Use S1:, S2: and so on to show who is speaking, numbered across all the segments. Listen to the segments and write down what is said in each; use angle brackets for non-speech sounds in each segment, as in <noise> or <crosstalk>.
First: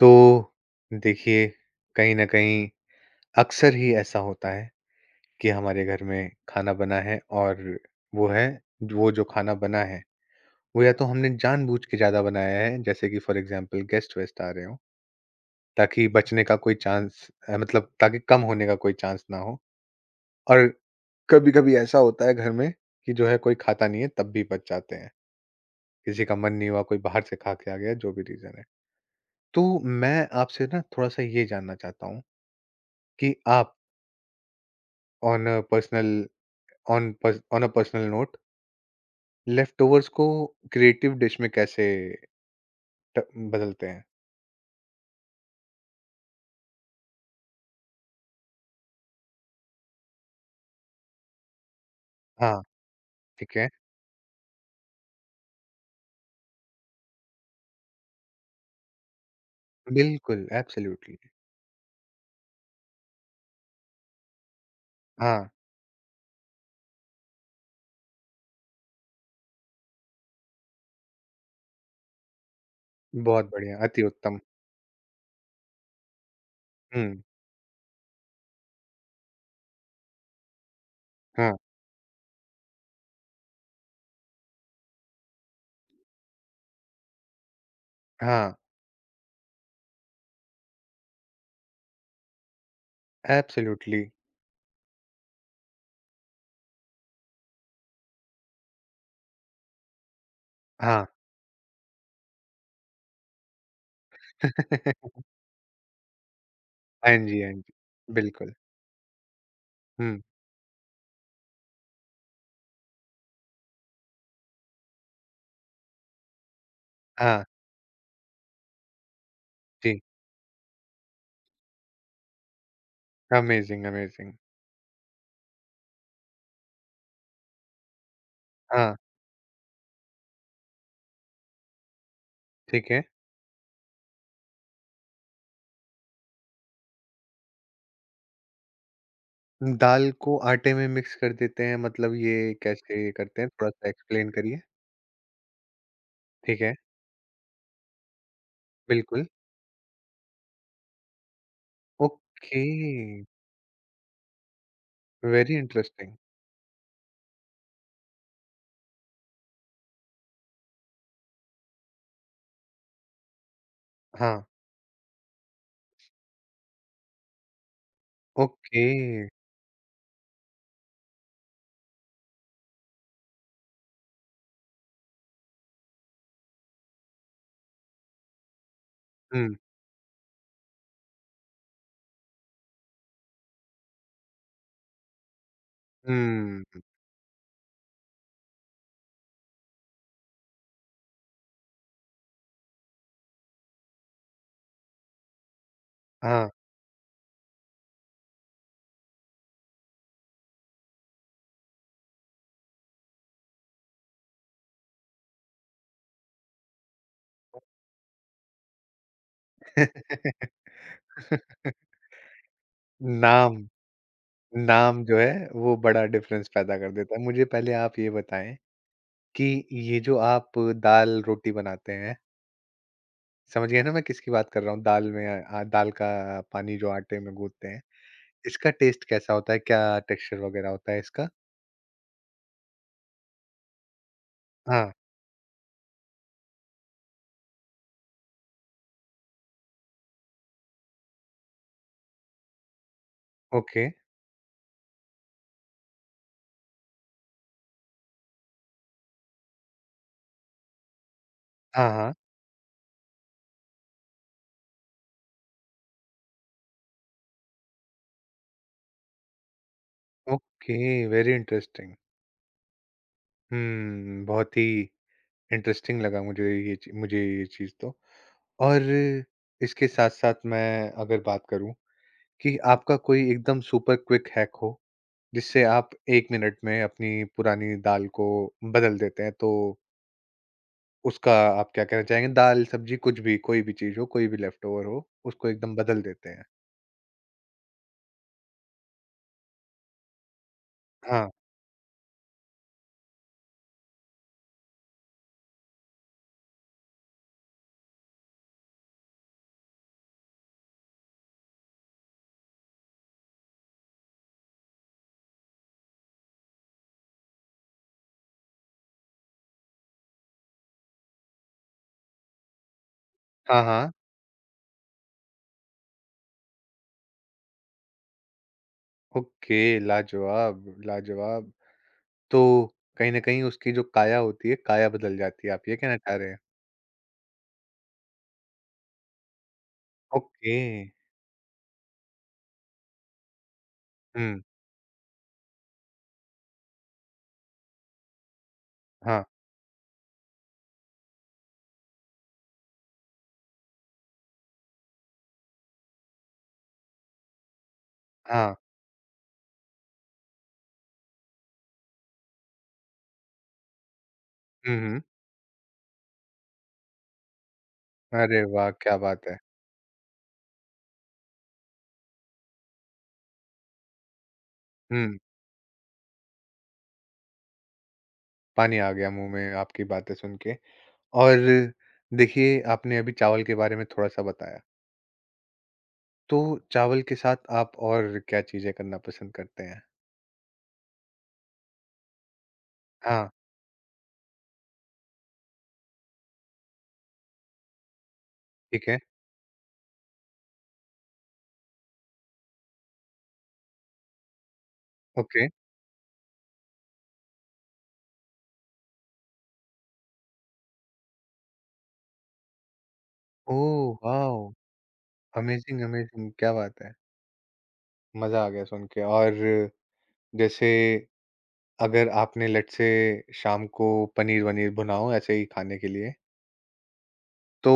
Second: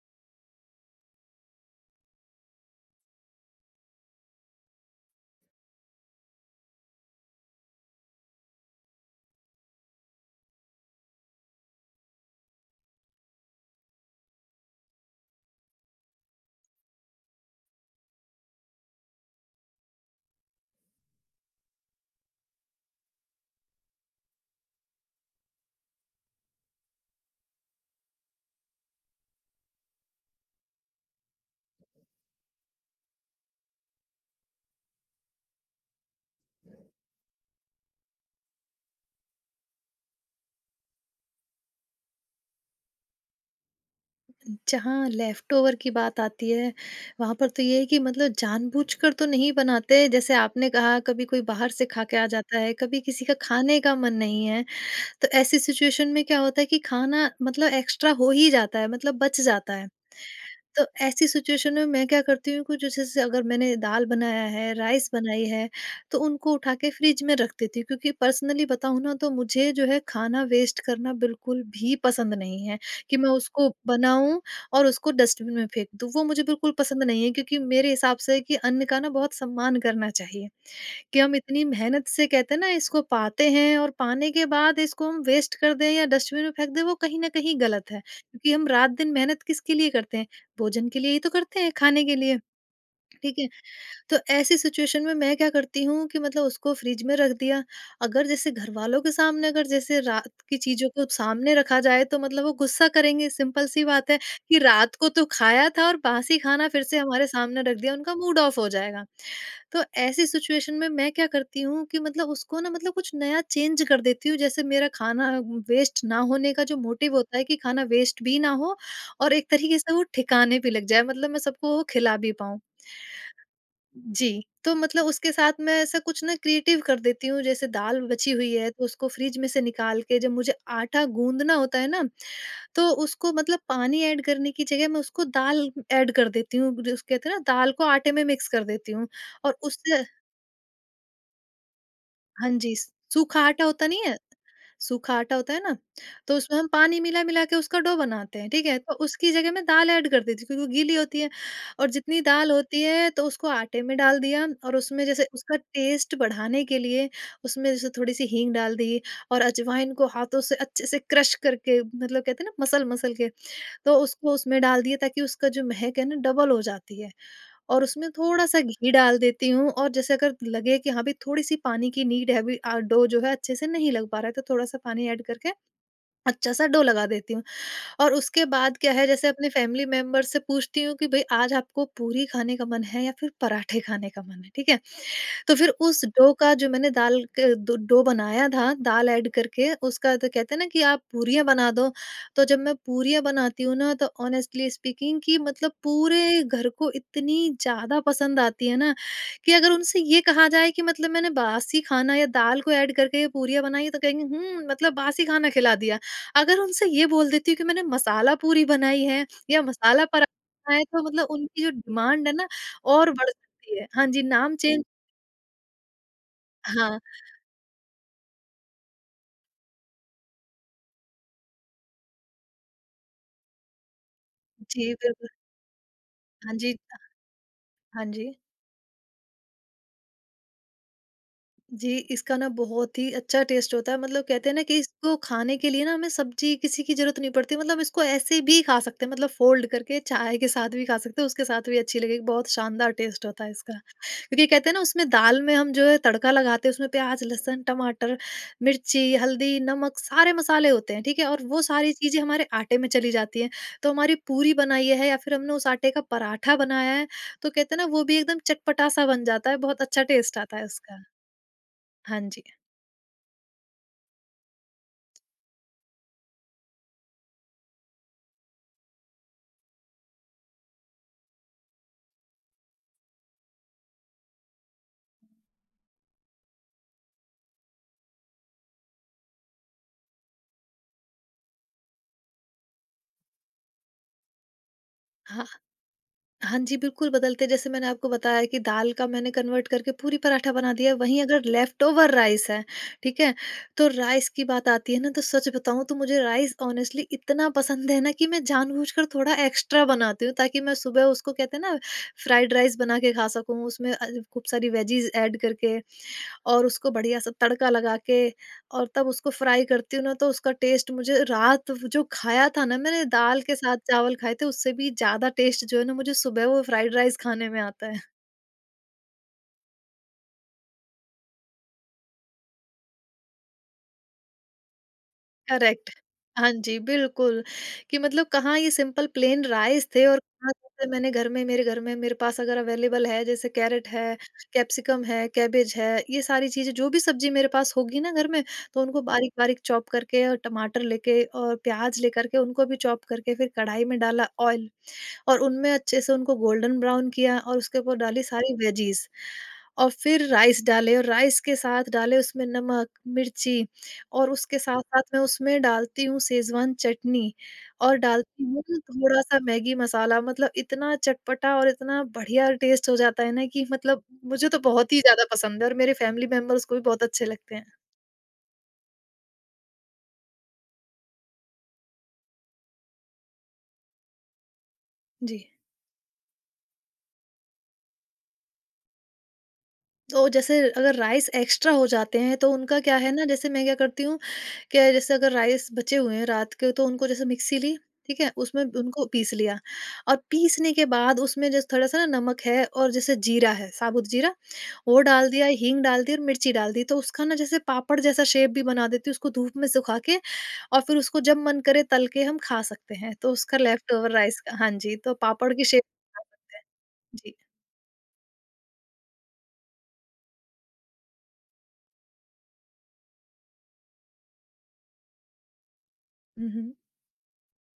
S1: तो देखिए, कहीं न कहीं अक्सर ही ऐसा होता है कि हमारे घर में खाना बना है और वो है वो जो खाना बना है, वो या तो हमने जानबूझ के ज़्यादा बनाया है, जैसे कि फ़ॉर एग्ज़ाम्पल गेस्ट-वेस्ट आ रहे हों, ताकि बचने का कोई चांस मतलब ताकि कम होने का कोई चांस ना हो। और कभी-कभी ऐसा होता है घर में कि जो है कोई खाता नहीं है, तब भी बच जाते हैं। किसी का मन नहीं हुआ, कोई बाहर से खा के आ गया, जो भी रीज़न है। तो मैं आपसे ना थोड़ा-सा ये जानना चाहता हूँ कि आप on a personal on on a personal note leftovers को क्रिएटिव डिश में कैसे ट- बदलते हैं।
S2: जहाँ लेफ्टओवर की बात आती है, वहाँ पर तो ये है कि मतलब जानबूझकर तो नहीं बनाते। जैसे आपने कहा, कभी कोई बाहर से खा के आ जाता
S1: हाँ।
S2: है, कभी किसी का
S1: ठीक है।
S2: खाने का मन नहीं है। तो ऐसी सिचुएशन में क्या होता है कि खाना मतलब एक्स्ट्रा हो ही जाता है, मतलब बच जाता है।
S1: बिल्कुल
S2: तो
S1: एब्सोल्युटली।
S2: ऐसी सिचुएशन में मैं क्या करती हूँ कि जैसे जैसे अगर मैंने दाल बनाया है, राइस बनाई
S1: हाँ।
S2: है, तो उनको उठा के फ्रिज में रख देती हूँ, क्योंकि पर्सनली बताऊँ ना तो मुझे जो है खाना वेस्ट करना बिल्कुल भी पसंद नहीं है कि मैं
S1: बहुत
S2: उसको
S1: बढ़िया, अति उत्तम।
S2: बनाऊँ और उसको डस्टबिन में फेंक दूँ। वो मुझे बिल्कुल पसंद
S1: हम्म।
S2: नहीं है, क्योंकि मेरे हिसाब से कि अन्न का ना बहुत सम्मान करना चाहिए। कि हम
S1: हाँ,
S2: इतनी मेहनत से, कहते हैं ना, इसको पाते हैं, और पाने के बाद इसको हम वेस्ट कर दें या डस्टबिन में फेंक दें, वो कहीं ना कहीं गलत है, क्योंकि
S1: हाँ।
S2: हम रात दिन मेहनत किसके लिए करते हैं? भोजन के लिए ही तो करते हैं, खाने के लिए। ठीक है?
S1: एब्सोल्युटली।
S2: तो ऐसी सिचुएशन में मैं क्या करती हूँ कि मतलब उसको फ्रिज में रख दिया। अगर जैसे घरवालों के सामने, अगर जैसे रात की चीज़ों को
S1: हाँ।
S2: सामने रखा जाए, तो मतलब वो गुस्सा करेंगे, सिंपल सी बात है कि रात को
S1: <laughs>
S2: तो खाया था और बासी खाना फिर से
S1: हाँ
S2: हमारे
S1: जी, हाँ
S2: सामने
S1: जी,
S2: रख दिया, उनका मूड
S1: बिल्कुल।
S2: ऑफ हो जाएगा। तो
S1: हम्म।
S2: ऐसी सिचुएशन में मैं क्या करती हूँ कि मतलब उसको ना, मतलब कुछ नया चेंज कर देती हूँ। जैसे, मेरा खाना वेस्ट ना होने का जो मोटिव होता
S1: हाँ
S2: है कि खाना वेस्ट भी ना हो और एक तरीके से
S1: जी।
S2: वो ठिकाने पे लग जाए, मतलब मैं सबको वो खिला भी पाऊँ।
S1: Amazing, amazing.
S2: जी, तो मतलब उसके साथ मैं ऐसा कुछ ना क्रिएटिव कर देती हूँ। जैसे, दाल बची हुई है, तो
S1: हाँ।
S2: उसको फ्रिज में से निकाल के, जब मुझे आटा गूँदना होता है ना, तो
S1: ठीक है।
S2: उसको मतलब पानी ऐड करने की जगह मैं उसको दाल ऐड कर देती हूँ। जो कहते हैं ना, दाल को आटे में मिक्स कर देती हूँ और उससे।
S1: दाल को आटे में मिक्स कर देते हैं मतलब
S2: हाँ
S1: ये
S2: जी,
S1: कैसे
S2: सूखा
S1: करते हैं,
S2: आटा
S1: थोड़ा
S2: होता
S1: सा
S2: नहीं है?
S1: एक्सप्लेन करिए।
S2: सूखा आटा होता है ना, तो उसमें
S1: ठीक
S2: हम
S1: है।
S2: पानी मिला-मिला के उसका डो बनाते हैं, ठीक है? तो
S1: बिल्कुल।
S2: उसकी जगह मैं दाल ऐड कर देती हूँ, क्योंकि वो गीली होती है, और जितनी दाल
S1: ओके,
S2: होती है तो उसको आटे में डाल दिया, और उसमें जैसे
S1: वेरी
S2: उसका
S1: इंटरेस्टिंग।
S2: टेस्ट बढ़ाने के लिए उसमें जैसे थोड़ी-सी हींग डाल दी, और अजवाइन को हाथों से अच्छे से क्रश करके, मतलब कहते हैं ना मसल-मसल के, तो उसको
S1: हाँ।
S2: उसमें डाल दिए, ताकि उसका जो महक है ना, डबल हो जाती है। और उसमें थोड़ा-सा
S1: ओके।
S2: घी डाल देती हूँ, और जैसे अगर लगे कि हाँ भाई, थोड़ी-सी पानी की नीड है अभी, डो जो है अच्छे से नहीं लग पा रहा है, तो थोड़ा-सा पानी ऐड करके अच्छा-सा डो लगा देती हूँ। और उसके बाद क्या है, जैसे अपने
S1: हुँ,
S2: फैमिली मेंबर से पूछती हूँ कि भई आज आपको पूरी खाने का मन है या फिर पराठे खाने का मन है, ठीक है? तो फिर उस डो का, जो
S1: हुँ,
S2: मैंने दाल क दो डो बनाया था, दाल ऐड करके उसका, तो कहते हैं ना कि आप पूरियाँ बना दो, तो जब मैं पूरियाँ बनाती हूँ ना, तो ऑनेस्टली स्पीकिंग कि मतलब पूरे
S1: हाँ।
S2: घर को इतनी ज़्यादा पसंद आती है ना, कि अगर उनसे ये कहा जाए कि मतलब मैंने बासी खाना या दाल को ऐड करके पूरियाँ बनाई है, तो कहेंगे, "हुँ, मतलब बासी खाना खिला दिया।" अगर उनसे ये बोल देती हूँ कि मैंने मसाला पूरी बनाई है या मसाला पराठा
S1: <laughs>
S2: बनाया है, तो मतलब उनकी जो डिमांड है ना, और बढ़
S1: नाम
S2: सकती है। हाँ जी, नाम चेंज।
S1: नाम जो है वो बड़ा डिफ़रेंस पैदा कर
S2: हाँ,
S1: देता है। मुझे पहले आप ये बताएँ कि ये जो आप दाल-रोटी बनाते हैं, समझ गए ना मैं किसकी बात कर रहा हूँ?
S2: जी, बिल्कुल।
S1: दाल का
S2: हाँ
S1: पानी
S2: जी,
S1: जो आटे में गूँथते हैं,
S2: हाँ जी।
S1: इसका टेस्ट कैसा होता है? क्या टेक्सचर वग़ैरह होता है इसका?
S2: जी, इसका ना बहुत ही अच्छा टेस्ट होता है। मतलब कहते हैं ना कि
S1: हाँ,
S2: इसको खाने के लिए ना हमें सब्ज़ी किसी की ज़रूरत नहीं पड़ती, मतलब इसको ऐसे भी खा सकते हैं, मतलब फ़ोल्ड करके चाय के साथ भी खा सकते हैं, उसके साथ भी अच्छी लगेगी, बहुत शानदार टेस्ट होता है इसका।
S1: ओके।
S2: क्योंकि कहते हैं ना, उसमें दाल में हम जो है तड़का लगाते हैं, उसमें प्याज़, लहसुन, टमाटर, मिर्ची, हल्दी, नमक, सारे मसाले होते हैं, ठीक है? और वो
S1: हाँ,
S2: सारी
S1: हाँ,
S2: चीज़ें हमारे आटे में चली जाती हैं, तो हमारी पूरी बनाई है या फिर हमने उस आटे का पराठा बनाया है, तो कहते हैं ना, वो भी एकदम चटपटा-सा बन जाता है, बहुत अच्छा टेस्ट आता है
S1: ओके,
S2: उसका।
S1: Very interesting.
S2: हाँ जी।
S1: हुँ, बहुत ही इंटरेस्टिंग लगा मुझे मुझे ये चीज़ तो। और इसके साथ साथ मैं अगर बात करूं कि आपका कोई एकदम सुपर क्विक हैक हो, जिससे आप एक मिनट में अपनी पुरानी दाल को बदल देते हैं, तो उसका आप क्या कहना चाहेंगे? दाल, सब्जी, कुछ भी, कोई भी चीज़ हो, कोई भी लेफ्ट ओवर हो,
S2: हाँ,
S1: उसको एकदम बदल देते हैं।
S2: हाँ जी, बिल्कुल बदलते हैं। जैसे मैंने आपको बताया कि दाल का मैंने कन्वर्ट करके पूरी पराठा बना दिया है, वहीं
S1: हाँ,
S2: अगर लेफ्ट ओवर राइस है, ठीक है? तो राइस की बात आती है ना, तो सच बताऊँ तो मुझे राइस ऑनेस्टली इतना पसंद है ना, कि मैं जानबूझकर थोड़ा एक्स्ट्रा बनाती हूँ, ताकि मैं सुबह उसको, कहते हैं ना, फ्राइड राइस बना के खा सकूँ। उसमें खूब सारी वेजीज़ ऐड करके और उसको बढ़िया सा तड़का लगा के, और तब उसको फ्राई करती हूँ ना, तो उसका टेस्ट, मुझे रात जो खाया था ना, मैंने दाल के
S1: हाँ,
S2: साथ
S1: हाँ।
S2: चावल खाए थे, उससे भी ज़्यादा टेस्ट जो है ना, मुझे सुबह वो फ्राइड राइस खाने में आता है। <laughs>
S1: ओके, लाजवाब, लाजवाब। तो कहीं ना कहीं उसकी जो काया होती है, काया बदल जाती है, आप ये
S2: करेक्ट।
S1: कहना चाह रहे हैं।
S2: हाँ जी, बिल्कुल, कि मतलब कहाँ ये सिंपल प्लेन राइस थे, और कहाँ,
S1: ओके।
S2: जैसे मैंने घर में मेरे घर में, मेरे पास अगर अवेलेबल है जैसे कैरेट है,
S1: हम्म।
S2: कैप्सिकम है, कैबेज है, ये सारी चीज़ें, जो भी सब्ज़ी मेरे पास होगी ना घर में, तो उनको
S1: हाँ,
S2: बारीक-बारीक चॉप करके, और टमाटर लेके और प्याज़ लेकर के उनको भी चॉप करके, फिर कढ़ाई में डाला ऑयल, और उनमें अच्छे से उनको गोल्डन ब्राउन किया, और उसके ऊपर डाली सारी
S1: हाँ।
S2: वेजीज, और फिर राइस डाले, और राइस के साथ डाले उसमें नमक, मिर्ची, और उसके
S1: हुँ, हुँ।
S2: साथ-साथ मैं उसमें डालती हूँ सेज़वान चटनी, और
S1: अरे
S2: डालती हूँ
S1: वाह! क्या बात है।
S2: थोड़ा-सा मैगी मसाला, मतलब इतना चटपटा और इतना बढ़िया टेस्ट हो जाता है ना, कि मतलब मुझे तो बहुत ही
S1: हुँ,
S2: ज़्यादा पसंद है, और मेरे फैमिली मेंबर्स को भी बहुत अच्छे लगते हैं।
S1: पानी आ गया मुँह में आपकी बातें सुन के। और देखिए, आपने अभी चावल के बारे में थोड़ा-सा बताया,
S2: जी।
S1: तो चावल के साथ आप और क्या चीज़ें करना पसंद करते हैं?
S2: तो जैसे अगर राइस एक्स्ट्रा हो जाते हैं, तो उनका क्या है ना,
S1: हाँ,
S2: जैसे मैं क्या करती हूँ, क्या, जैसे अगर राइस बचे हुए हैं रात के, तो उनको, जैसे मिक्सी ली, ठीक है, उसमें
S1: ठीक है,
S2: उनको पीस लिया, और पीसने के बाद उसमें जैसे थोड़ा सा ना नमक है, और जैसे जीरा है, साबुत जीरा, वो डाल
S1: ओके।
S2: दिया, हींग डाल दी और मिर्ची डाल दी, तो उसका ना, जैसे पापड़ जैसा शेप भी बना देती हूँ उसको धूप में सुखा के। और फिर उसको जब मन करे तल के हम खा सकते हैं, तो उसका, left
S1: oh,
S2: over rice
S1: wow!
S2: का, हाँ जी, तो पापड़ की
S1: अमेज़िंग,
S2: शेप बना
S1: अमेज़िंग, क्या
S2: सकते हैं।
S1: बात है।
S2: जी।
S1: मज़ा आ गया सुन के। और जैसे अगर आपने लेट्स से शाम को पनीर-वनीर भुना हो ऐसे ही खाने के लिए,
S2: हम्म।
S1: तो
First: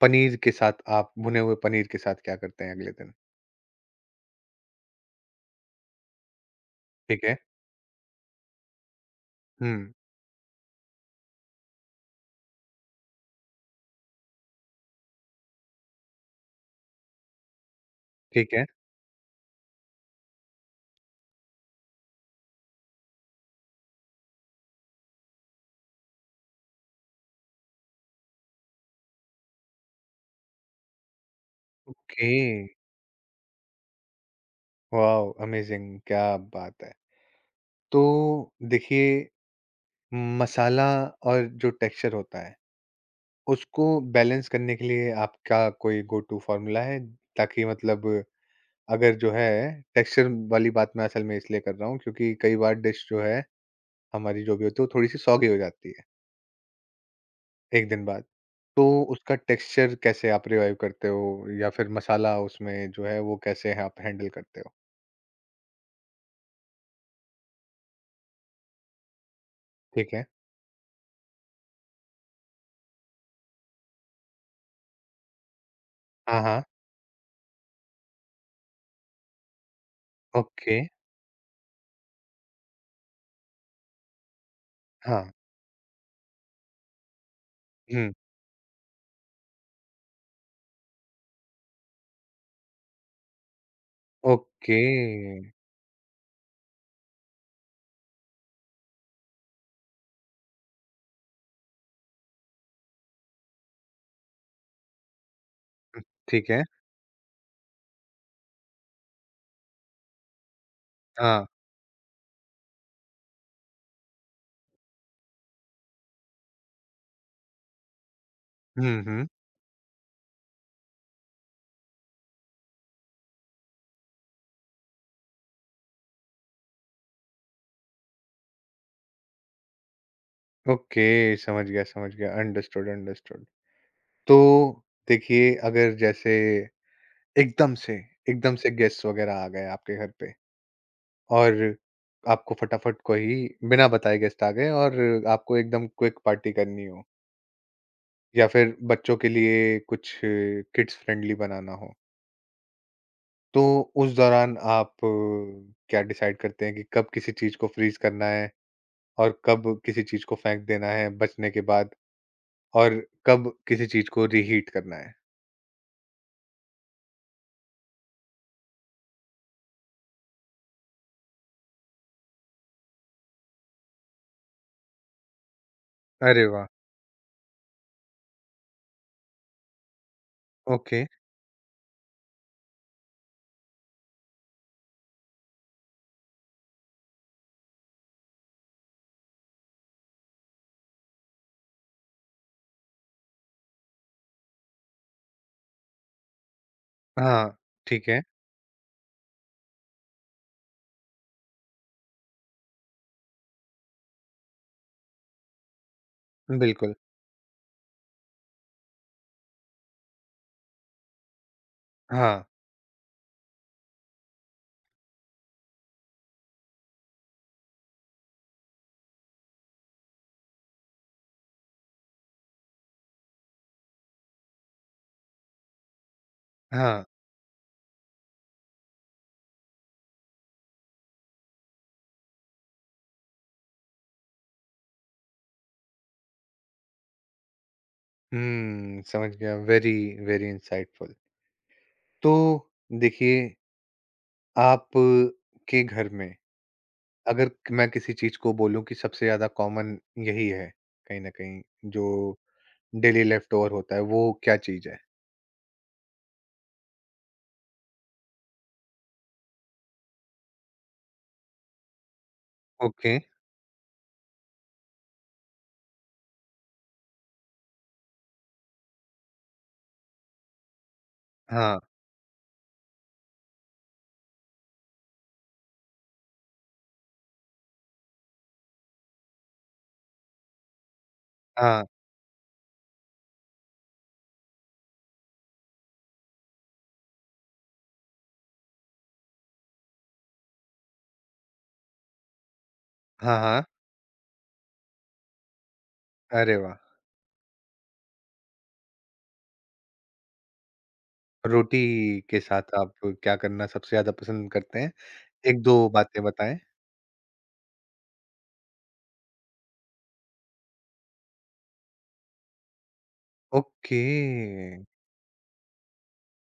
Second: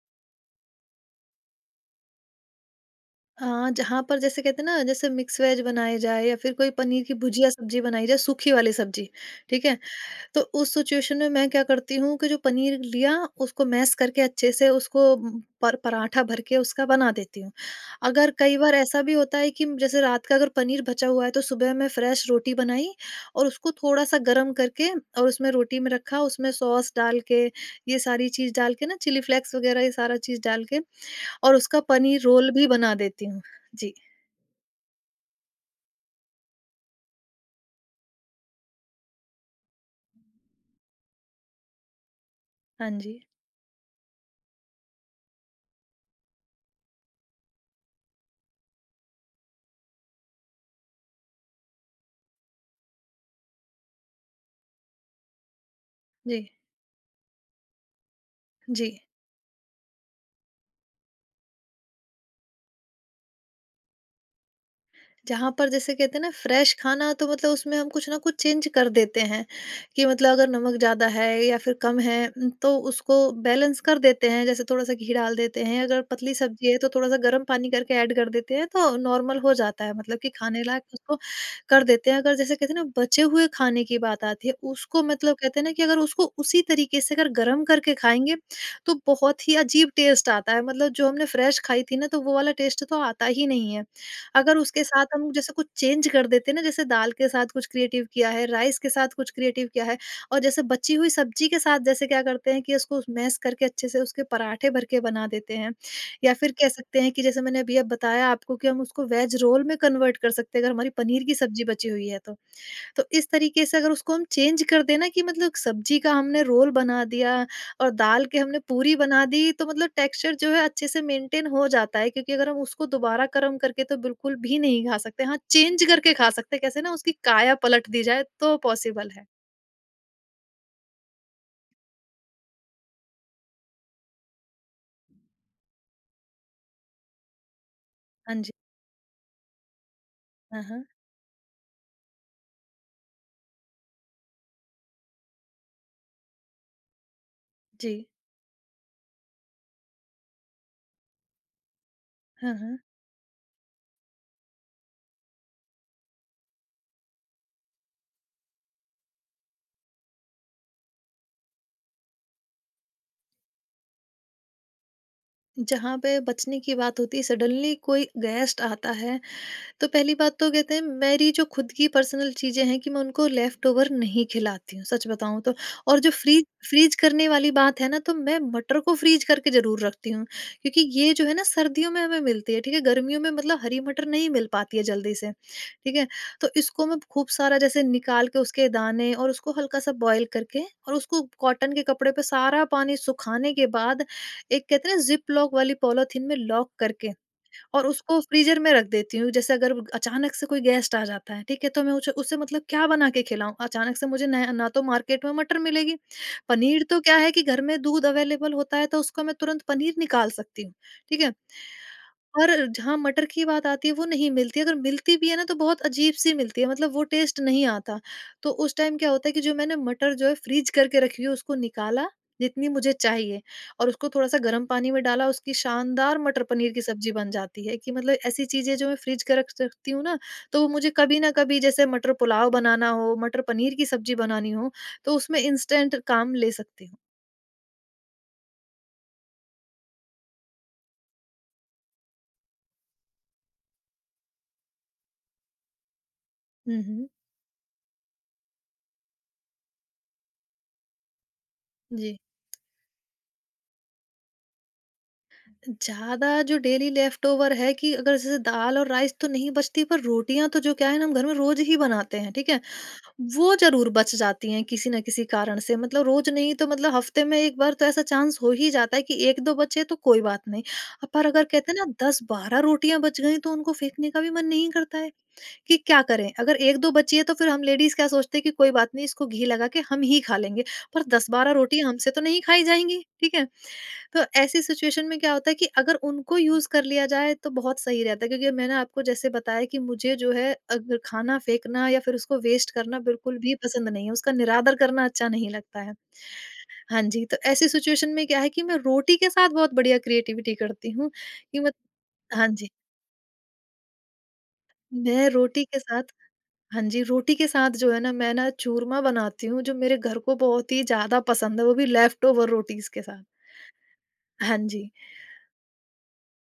S1: पनीर के साथ आप, भुने हुए पनीर के साथ क्या करते हैं अगले दिन?
S2: हाँ, जहाँ पर, जैसे कहते हैं ना, जैसे मिक्स वेज बनाई जाए या फिर कोई पनीर की
S1: ठीक है।
S2: भुजिया सब्जी बनाई जाए, सूखी वाली सब्जी, ठीक है?
S1: हुँ।
S2: तो उस सिचुएशन में मैं क्या करती हूँ कि जो पनीर लिया, उसको मैश करके अच्छे से उसको, उम, पर पराठा भर के उसका बना देती हूँ। अगर
S1: ठीक
S2: कई
S1: है।
S2: बार ऐसा भी होता है कि जैसे रात का अगर पनीर बचा हुआ है, तो सुबह मैं फ्रेश रोटी बनाई, और उसको थोड़ा-सा गरम करके, और उसमें रोटी में रखा उसमें सॉस डाल के, ये सारी चीज़ डाल के ना, चिली फ्लेक्स वगैरह ये सारा चीज़ डाल के, और उसका पनीर
S1: ओके,
S2: रोल भी बना देती हूँ। जी।
S1: वॉव! अमेज़िंग, क्या बात है। तो देखिए, मसाला और जो टेक्सचर होता है,
S2: हाँ जी।
S1: उसको बैलेंस करने के लिए आपका कोई गो टू फ़ॉर्मूला है? ताकि मतलब, अगर जो है टेक्सचर वाली बात मैं असल में इसलिए कर रहा हूँ क्योंकि कई बार डिश जो है हमारी जो भी होती है वो थोड़ी-सी सौगी हो जाती है,
S2: जी,
S1: एक दिन बाद। तो
S2: जी।
S1: उसका टेक्सचर कैसे आप रिवाइव करते हो या फिर मसाला उसमें जो है वो कैसे आप हैंडल करते हो?
S2: जहाँ पर, जैसे कहते हैं ना, फ्रेश खाना, तो मतलब उसमें हम कुछ ना कुछ चेंज कर देते हैं, कि
S1: ठीक है।
S2: मतलब अगर नमक ज़्यादा है या फिर कम है तो उसको बैलेंस कर देते हैं। जैसे थोड़ा-सा घी डाल देते हैं, अगर पतली
S1: हाँ, हाँ।
S2: सब्जी है तो थोड़ा-सा गर्म पानी करके ऐड कर देते हैं, तो नॉर्मल हो जाता है, मतलब कि खाने
S1: ओके,
S2: लायक उसको कर देते हैं। अगर, जैसे कहते हैं ना, बचे हुए खाने की बात आती है, उसको,
S1: हाँ।
S2: मतलब कहते हैं ना कि अगर उसको उसी तरीके से अगर गर्म करके
S1: हुँ,
S2: खाएँगे, तो बहुत ही अजीब टेस्ट आता है। मतलब जो हमने फ्रेश खाई थी ना, तो वो वाला टेस्ट तो आता ही नहीं है। अगर
S1: ओके,
S2: उसके साथ हम जैसे कुछ चेंज कर देते हैं ना, जैसे दाल के साथ कुछ क्रिएटिव किया है, राइस के साथ कुछ क्रिएटिव किया है, और जैसे बची हुई सब्जी के साथ, जैसे क्या करते हैं कि उसको मैश करके अच्छे से उसके पराठे भर के बना देते हैं। या
S1: ठीक
S2: फिर
S1: है।
S2: कह सकते हैं कि जैसे मैंने अभी अब बताया आपको कि हम उसको वेज रोल में कन्वर्ट कर सकते हैं, अगर हमारी पनीर की
S1: हाँ,
S2: सब्जी बची हुई है तो। तो इस तरीके से अगर उसको हम चेंज कर दें ना, कि मतलब सब्जी का हमने रोल बना दिया और दाल के हमने पूरी
S1: हुँ,
S2: बना
S1: हुँ,
S2: दी, तो मतलब टेक्सचर जो है अच्छे से मेंटेन हो जाता है, क्योंकि अगर हम उसको दोबारा गर्म करके तो बिल्कुल भी नहीं खा सकते, हाँ चेंज करके खा सकते हैं, कैसे ना उसकी काया पलट दी जाए, तो पॉसिबल है।
S1: ओके, समझ गया, अंडरस्टूड, अंडरस्टूड। तो देखिए, अगर जैसे एकदम से,
S2: हाँ जी।
S1: एकदम से गेस्ट वग़ैरह आ गए आपके घर पे,
S2: हाँ हाँ।
S1: और आपको फटाफट कोई बिना बताए गेस्ट आ गए और आपको एकदम क्विक पार्टी करनी हो
S2: जी।
S1: या फिर बच्चों के लिए कुछ किड्स फ्रेंडली बनाना हो,
S2: हाँ हाँ।
S1: तो उस दौरान आप क्या डिसाइड करते हैं कि कब किसी चीज़ को फ्रीज़ करना है? और कब किसी चीज को फेंक देना है बचने के बाद, और कब किसी चीज को रीहीट करना है?
S2: जहाँ पे बचने की बात होती है सडनली कोई गेस्ट आता है तो पहली बात तो कहते हैं मेरी जो खुद की पर्सनल चीज़ें हैं कि मैं उनको लेफ्ट ओवर नहीं खिलाती हूँ, सच बताऊँ तो। और जो फ्रीज़
S1: अरे वाह!
S2: फ्रीज़ करने वाली बात है ना तो मैं मटर को फ्रीज़ करके ज़रूर रखती हूँ, क्योंकि
S1: ओके।
S2: ये जो है ना सर्दियों में हमें मिलती है, ठीक है? गर्मियों में मतलब हरी मटर नहीं मिल पाती है जल्दी से, ठीक है? तो इसको मैं खूब सारा जैसे निकाल के उसके दाने और उसको हल्का-सा बॉयल करके और उसको कॉटन के कपड़े पे सारा पानी सुखाने के बाद एक कहते हैं ना ज़िप लॉक वाली पॉलीथीन में लॉक करके
S1: हाँ,
S2: और
S1: ठीक है।
S2: उसको फ्रीज़र में रख देती हूँ। जैसे अगर अचानक से कोई गेस्ट आ जाता है, ठीक है? तो मैं उसे उसे मतलब क्या बना के खिलाऊँ? अचानक से मुझे न ना तो मार्केट में मटर मिलेगी, पनीर
S1: बिल्कुल।
S2: तो क्या है कि घर में दूध अवेलेबल होता है तो उसका मैं तुरंत पनीर निकाल सकती हूँ, ठीक है?
S1: हाँ,
S2: और जहाँ मटर की बात आती है वो नहीं मिलती, अगर मिलती भी है ना तो बहुत अजीब-सी मिलती है मतलब वो टेस्ट नहीं आता। तो उस टाइम क्या होता है कि जो मैंने मटर जो है फ्रीज़ करके रखी हुई है उसको निकाला, जितनी मुझे चाहिए और उसको थोड़ा-सा गर्म पानी में डाला, उसकी शानदार मटर पनीर की
S1: हाँ।
S2: सब्ज़ी बन जाती है कि मतलब ऐसी चीज़ें जो मैं फ्रिज के रख सकती हूँ ना, तो वो मुझे कभी ना कभी जैसे मटर पुलाव बनाना हो, मटर पनीर की सब्ज़ी बनानी हो, तो उसमें इंस्टेंट काम ले सकती हूँ।
S1: हुँ, समझ गया। Very, very insightful. तो देखिए, आप के घर में
S2: हुँ, हुँ।
S1: अगर क- मैं किसी चीज को बोलूँ कि सबसे ज़्यादा कॉमन यही है, कहीं न कहीं,
S2: जी।
S1: जो डेली लेफ्ट ओवर होता है, वो क्या चीज़ है?
S2: ज़्यादा जो डेली लेफ्ट ओवर है कि अगर जैसे दाल और राइस तो नहीं बचती पर रोटियाँ तो जो क्या है ना हम घर में रोज़ ही बनाते हैं, ठीक है?
S1: ओके।
S2: वो ज़रूर बच जाती हैं किसी न किसी कारण से, मतलब रोज़ नहीं तो मतलब हफ़्ते में 1 बार तो ऐसा चांस हो ही जाता है कि 1-2 बचे तो कोई बात नहीं। पर अगर कहते
S1: हाँ,
S2: हैं ना 10-12 रोटियाँ बच गई तो उनको फेंकने का भी मन नहीं करता है। कि क्या करें? अगर 1-2 बची है तो फिर हम लेडीज़ क्या सोचते हैं कि कोई बात नहीं इसको घी लगा के हम ही खा लेंगे, पर 10-12
S1: हाँ,
S2: रोटियाँ हमसे तो नहीं खाई जाएँगी, ठीक है? तो ऐसी सिचुएशन में क्या होता है कि अगर उनको यूज़ कर लिया जाए तो बहुत सही रहता है क्योंकि मैंने आपको जैसे बताया कि मुझे जो है अगर खाना फेंकना या फिर उसको वेस्ट करना
S1: हाँ,
S2: बिल्कुल भी
S1: हाँ।
S2: पसंद नहीं है, उसका निरादर करना अच्छा नहीं लगता है।
S1: अरे वाह!
S2: हाँ जी, तो ऐसी सिचुएशन में क्या है कि मैं रोटी के साथ बहुत बढ़िया क्रिएटिविटी करती हूँ कि मत
S1: रोटी के
S2: हाँ जी।
S1: साथ आप क्या करना सबसे ज़्यादा पसंद करते हैं?
S2: मैं रोटी के
S1: 1-2
S2: साथ
S1: बातें बताएँ?
S2: हाँ जी। रोटी के साथ जो है ना मैं ना चूरमा बनाती हूँ जो मेरे घर को बहुत ही ज़्यादा पसंद है, वो भी लेफ्ट ओवर रोटीज़ के साथ।
S1: ओके।
S2: हाँ जी।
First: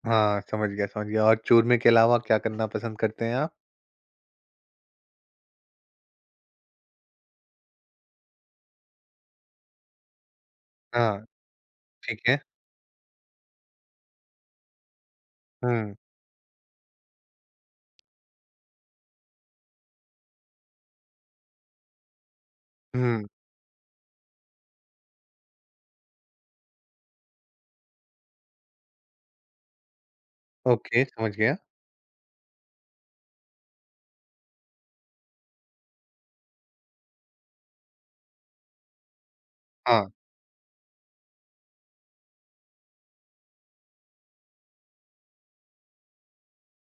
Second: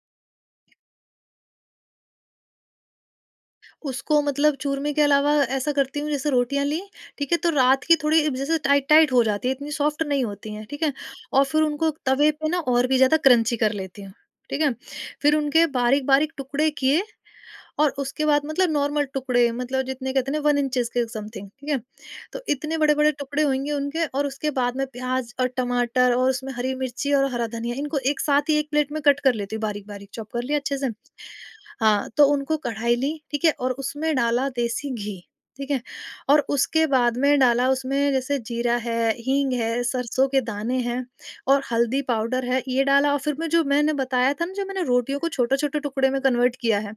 S1: हाँ, समझ गया, समझ गया, और चूरमे के अलावा क्या करना पसंद करते हैं आप?
S2: उसको मतलब चूरमे के अलावा ऐसा करती हूँ जैसे रोटियाँ ली, ठीक है? तो रात की थोड़ी जैसे टाइट-टाइट हो जाती है, इतनी सॉफ्ट नहीं होती हैं, ठीक है?
S1: हाँ,
S2: और फिर उनको
S1: ठीक
S2: तवे
S1: है।
S2: पे ना और भी ज़्यादा क्रंची कर लेती हूँ, ठीक है? फिर उनके
S1: हुँ,
S2: बारीक-बारीक टुकड़े किए और उसके बाद मतलब नॉर्मल टुकड़े मतलब जितने कहते हैं ना 1 इंचेस के समथिंग, ठीक है? तो इतने बड़े-बड़े
S1: हुँ।
S2: टुकड़े होंगे उनके और उसके बाद में प्याज़ और टमाटर और उसमें हरी मिर्ची और हरा धनिया इनको एक साथ ही एक प्लेट में कट कर लेती हूँ बारीक-बारीक चॉप कर लिया अच्छे से।
S1: ओके, समझ गया।
S2: हाँ, तो उनको कढ़ाई ली, ठीक है? और उसमें डाला देसी घी, ठीक है? और उसके बाद में डाला उसमें जैसे जीरा है, हींग है,
S1: हाँ,
S2: सरसों के दाने हैं और हल्दी पाउडर है, ये डाला और फिर मैं जो मैंने बताया था ना जो मैंने रोटियों को छोटे-छोटे टुकड़े में कन्वर्ट किया है।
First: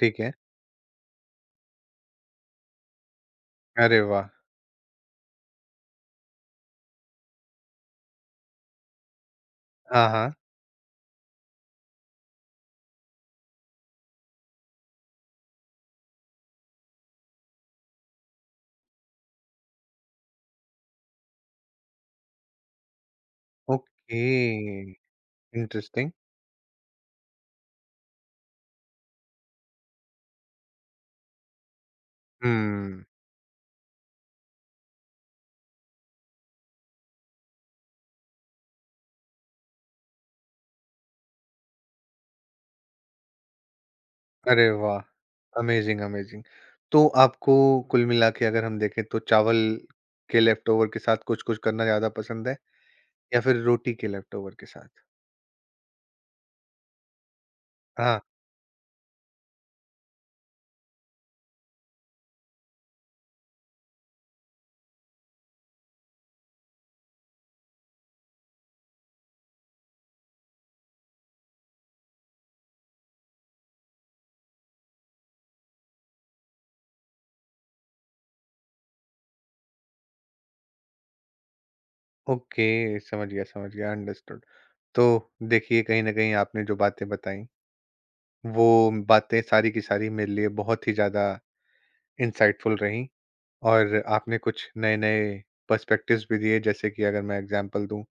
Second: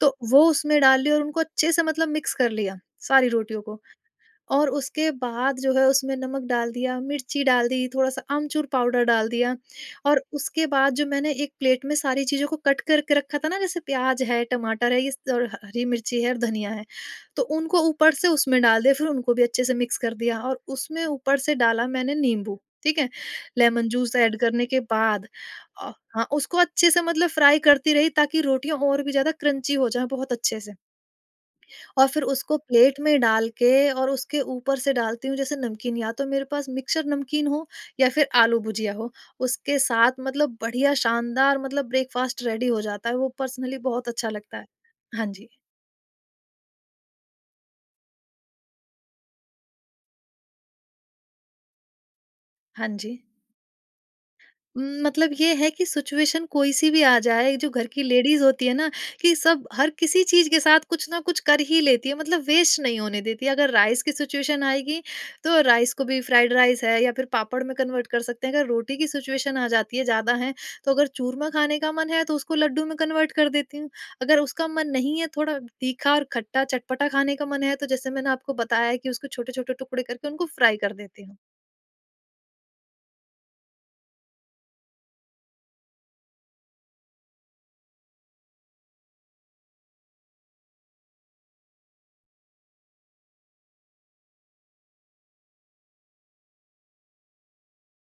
S2: तो
S1: है।
S2: वो उसमें डाल ली और उनको अच्छे से मतलब मिक्स कर लिया सारी रोटियों को।
S1: अरे वाह!
S2: और उसके बाद जो है उसमें नमक डाल दिया, मिर्ची डाल दी, थोड़ा-सा आमचूर पाउडर डाल दिया
S1: हाँ,
S2: और
S1: हाँ।
S2: उसके बाद जो मैंने एक प्लेट में सारी चीज़ों को कट करके रखा था ना जैसे प्याज़ है, टमाटर है, ये स और ह हरी मिर्ची है और धनिया है, तो उनको ऊपर से उसमें डाल दिया फिर उनको भी अच्छे से मिक्स कर दिया और उसमें ऊपर से डाला मैंने नींबू, ठीक है? लेमन जूस
S1: ओके,
S2: ऐड करने के बाद
S1: इंटरेस्टिंग।
S2: हाँ, उसको अच्छे से मतलब फ्राई करती रही ताकि रोटियाँ और भी ज़्यादा क्रंची हो जाएँ बहुत अच्छे से। और फिर उसको प्लेट
S1: हुँ।
S2: में डाल के और उसके ऊपर से डालती हूँ जैसे नमकीन या तो मेरे पास मिक्सचर नमकीन हो या फिर आलू भुजिया हो, उसके साथ मतलब बढ़िया शानदार मतलब ब्रेकफ़ास्ट रेडी हो जाता है, वो पर्सनली बहुत अच्छा लगता है।
S1: अरे वाह!
S2: हाँ जी,
S1: अमेज़िंग, अमेज़िंग। तो आपको कुल मिला के अगर हम देखें तो चावल के लेफ्ट ओवर के साथ कुछ-कुछ करना ज़्यादा पसंद है
S2: हाँ जी।
S1: या फिर रोटी के लेफ्ट ओवर के साथ?
S2: मतलब ये है कि सिचुएशन कोई-सी भी आ जाए, जो घर की
S1: हाँ,
S2: लेडीज़ होती है ना, कि सब हर किसी चीज़ के साथ कुछ ना कुछ कर ही लेती है, मतलब वेस्ट नहीं होने देती है। अगर राइस की सिचुएशन आएगी, तो राइस को भी फ्राइड राइस है या फिर पापड़ में कन्वर्ट कर सकते हैं। अगर रोटी की सिचुएशन आ जाती है, ज़्यादा है, तो अगर चूरमा खाने का मन है, तो उसको लड्डू में कन्वर्ट कर देती हूँ। अगर उसका मन नहीं है, थोड़ा तीखा और खट्टा, चटपटा खाने का मन है, तो जैसे मैंने आपको बताया है कि उसको छोटे-छोटे टुकड़े करके उनको फ्राई कर देती हूँ।
S1: ओके, समझ गया, अंडरस्टूड। तो देखिए, कहीं न कहीं आपने जो बातें बताई, वो बातें सारी की सारी मेरे लिए बहुत ही ज़्यादा इंसाइटफुल रहीं, और आपने कुछ नए-नए पर्सपेक्टिव्स भी दिए, जैसे कि अगर मैं एग्ज़ाम्पल दूँ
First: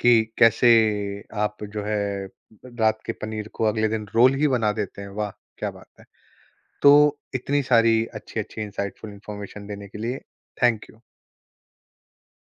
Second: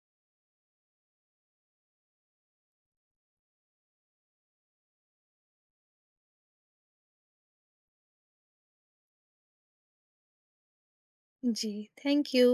S1: कि कैसे आप जो है रात के पनीर को अगले दिन रोल ही बना देते हैं, वाह! क्या बात है। तो इतनी सारी अच्छी-अच्छी इंसाइटफुल इन्फॉर्मेशन देने के लिए थैंक यू।
S2: जी, थैंक यू।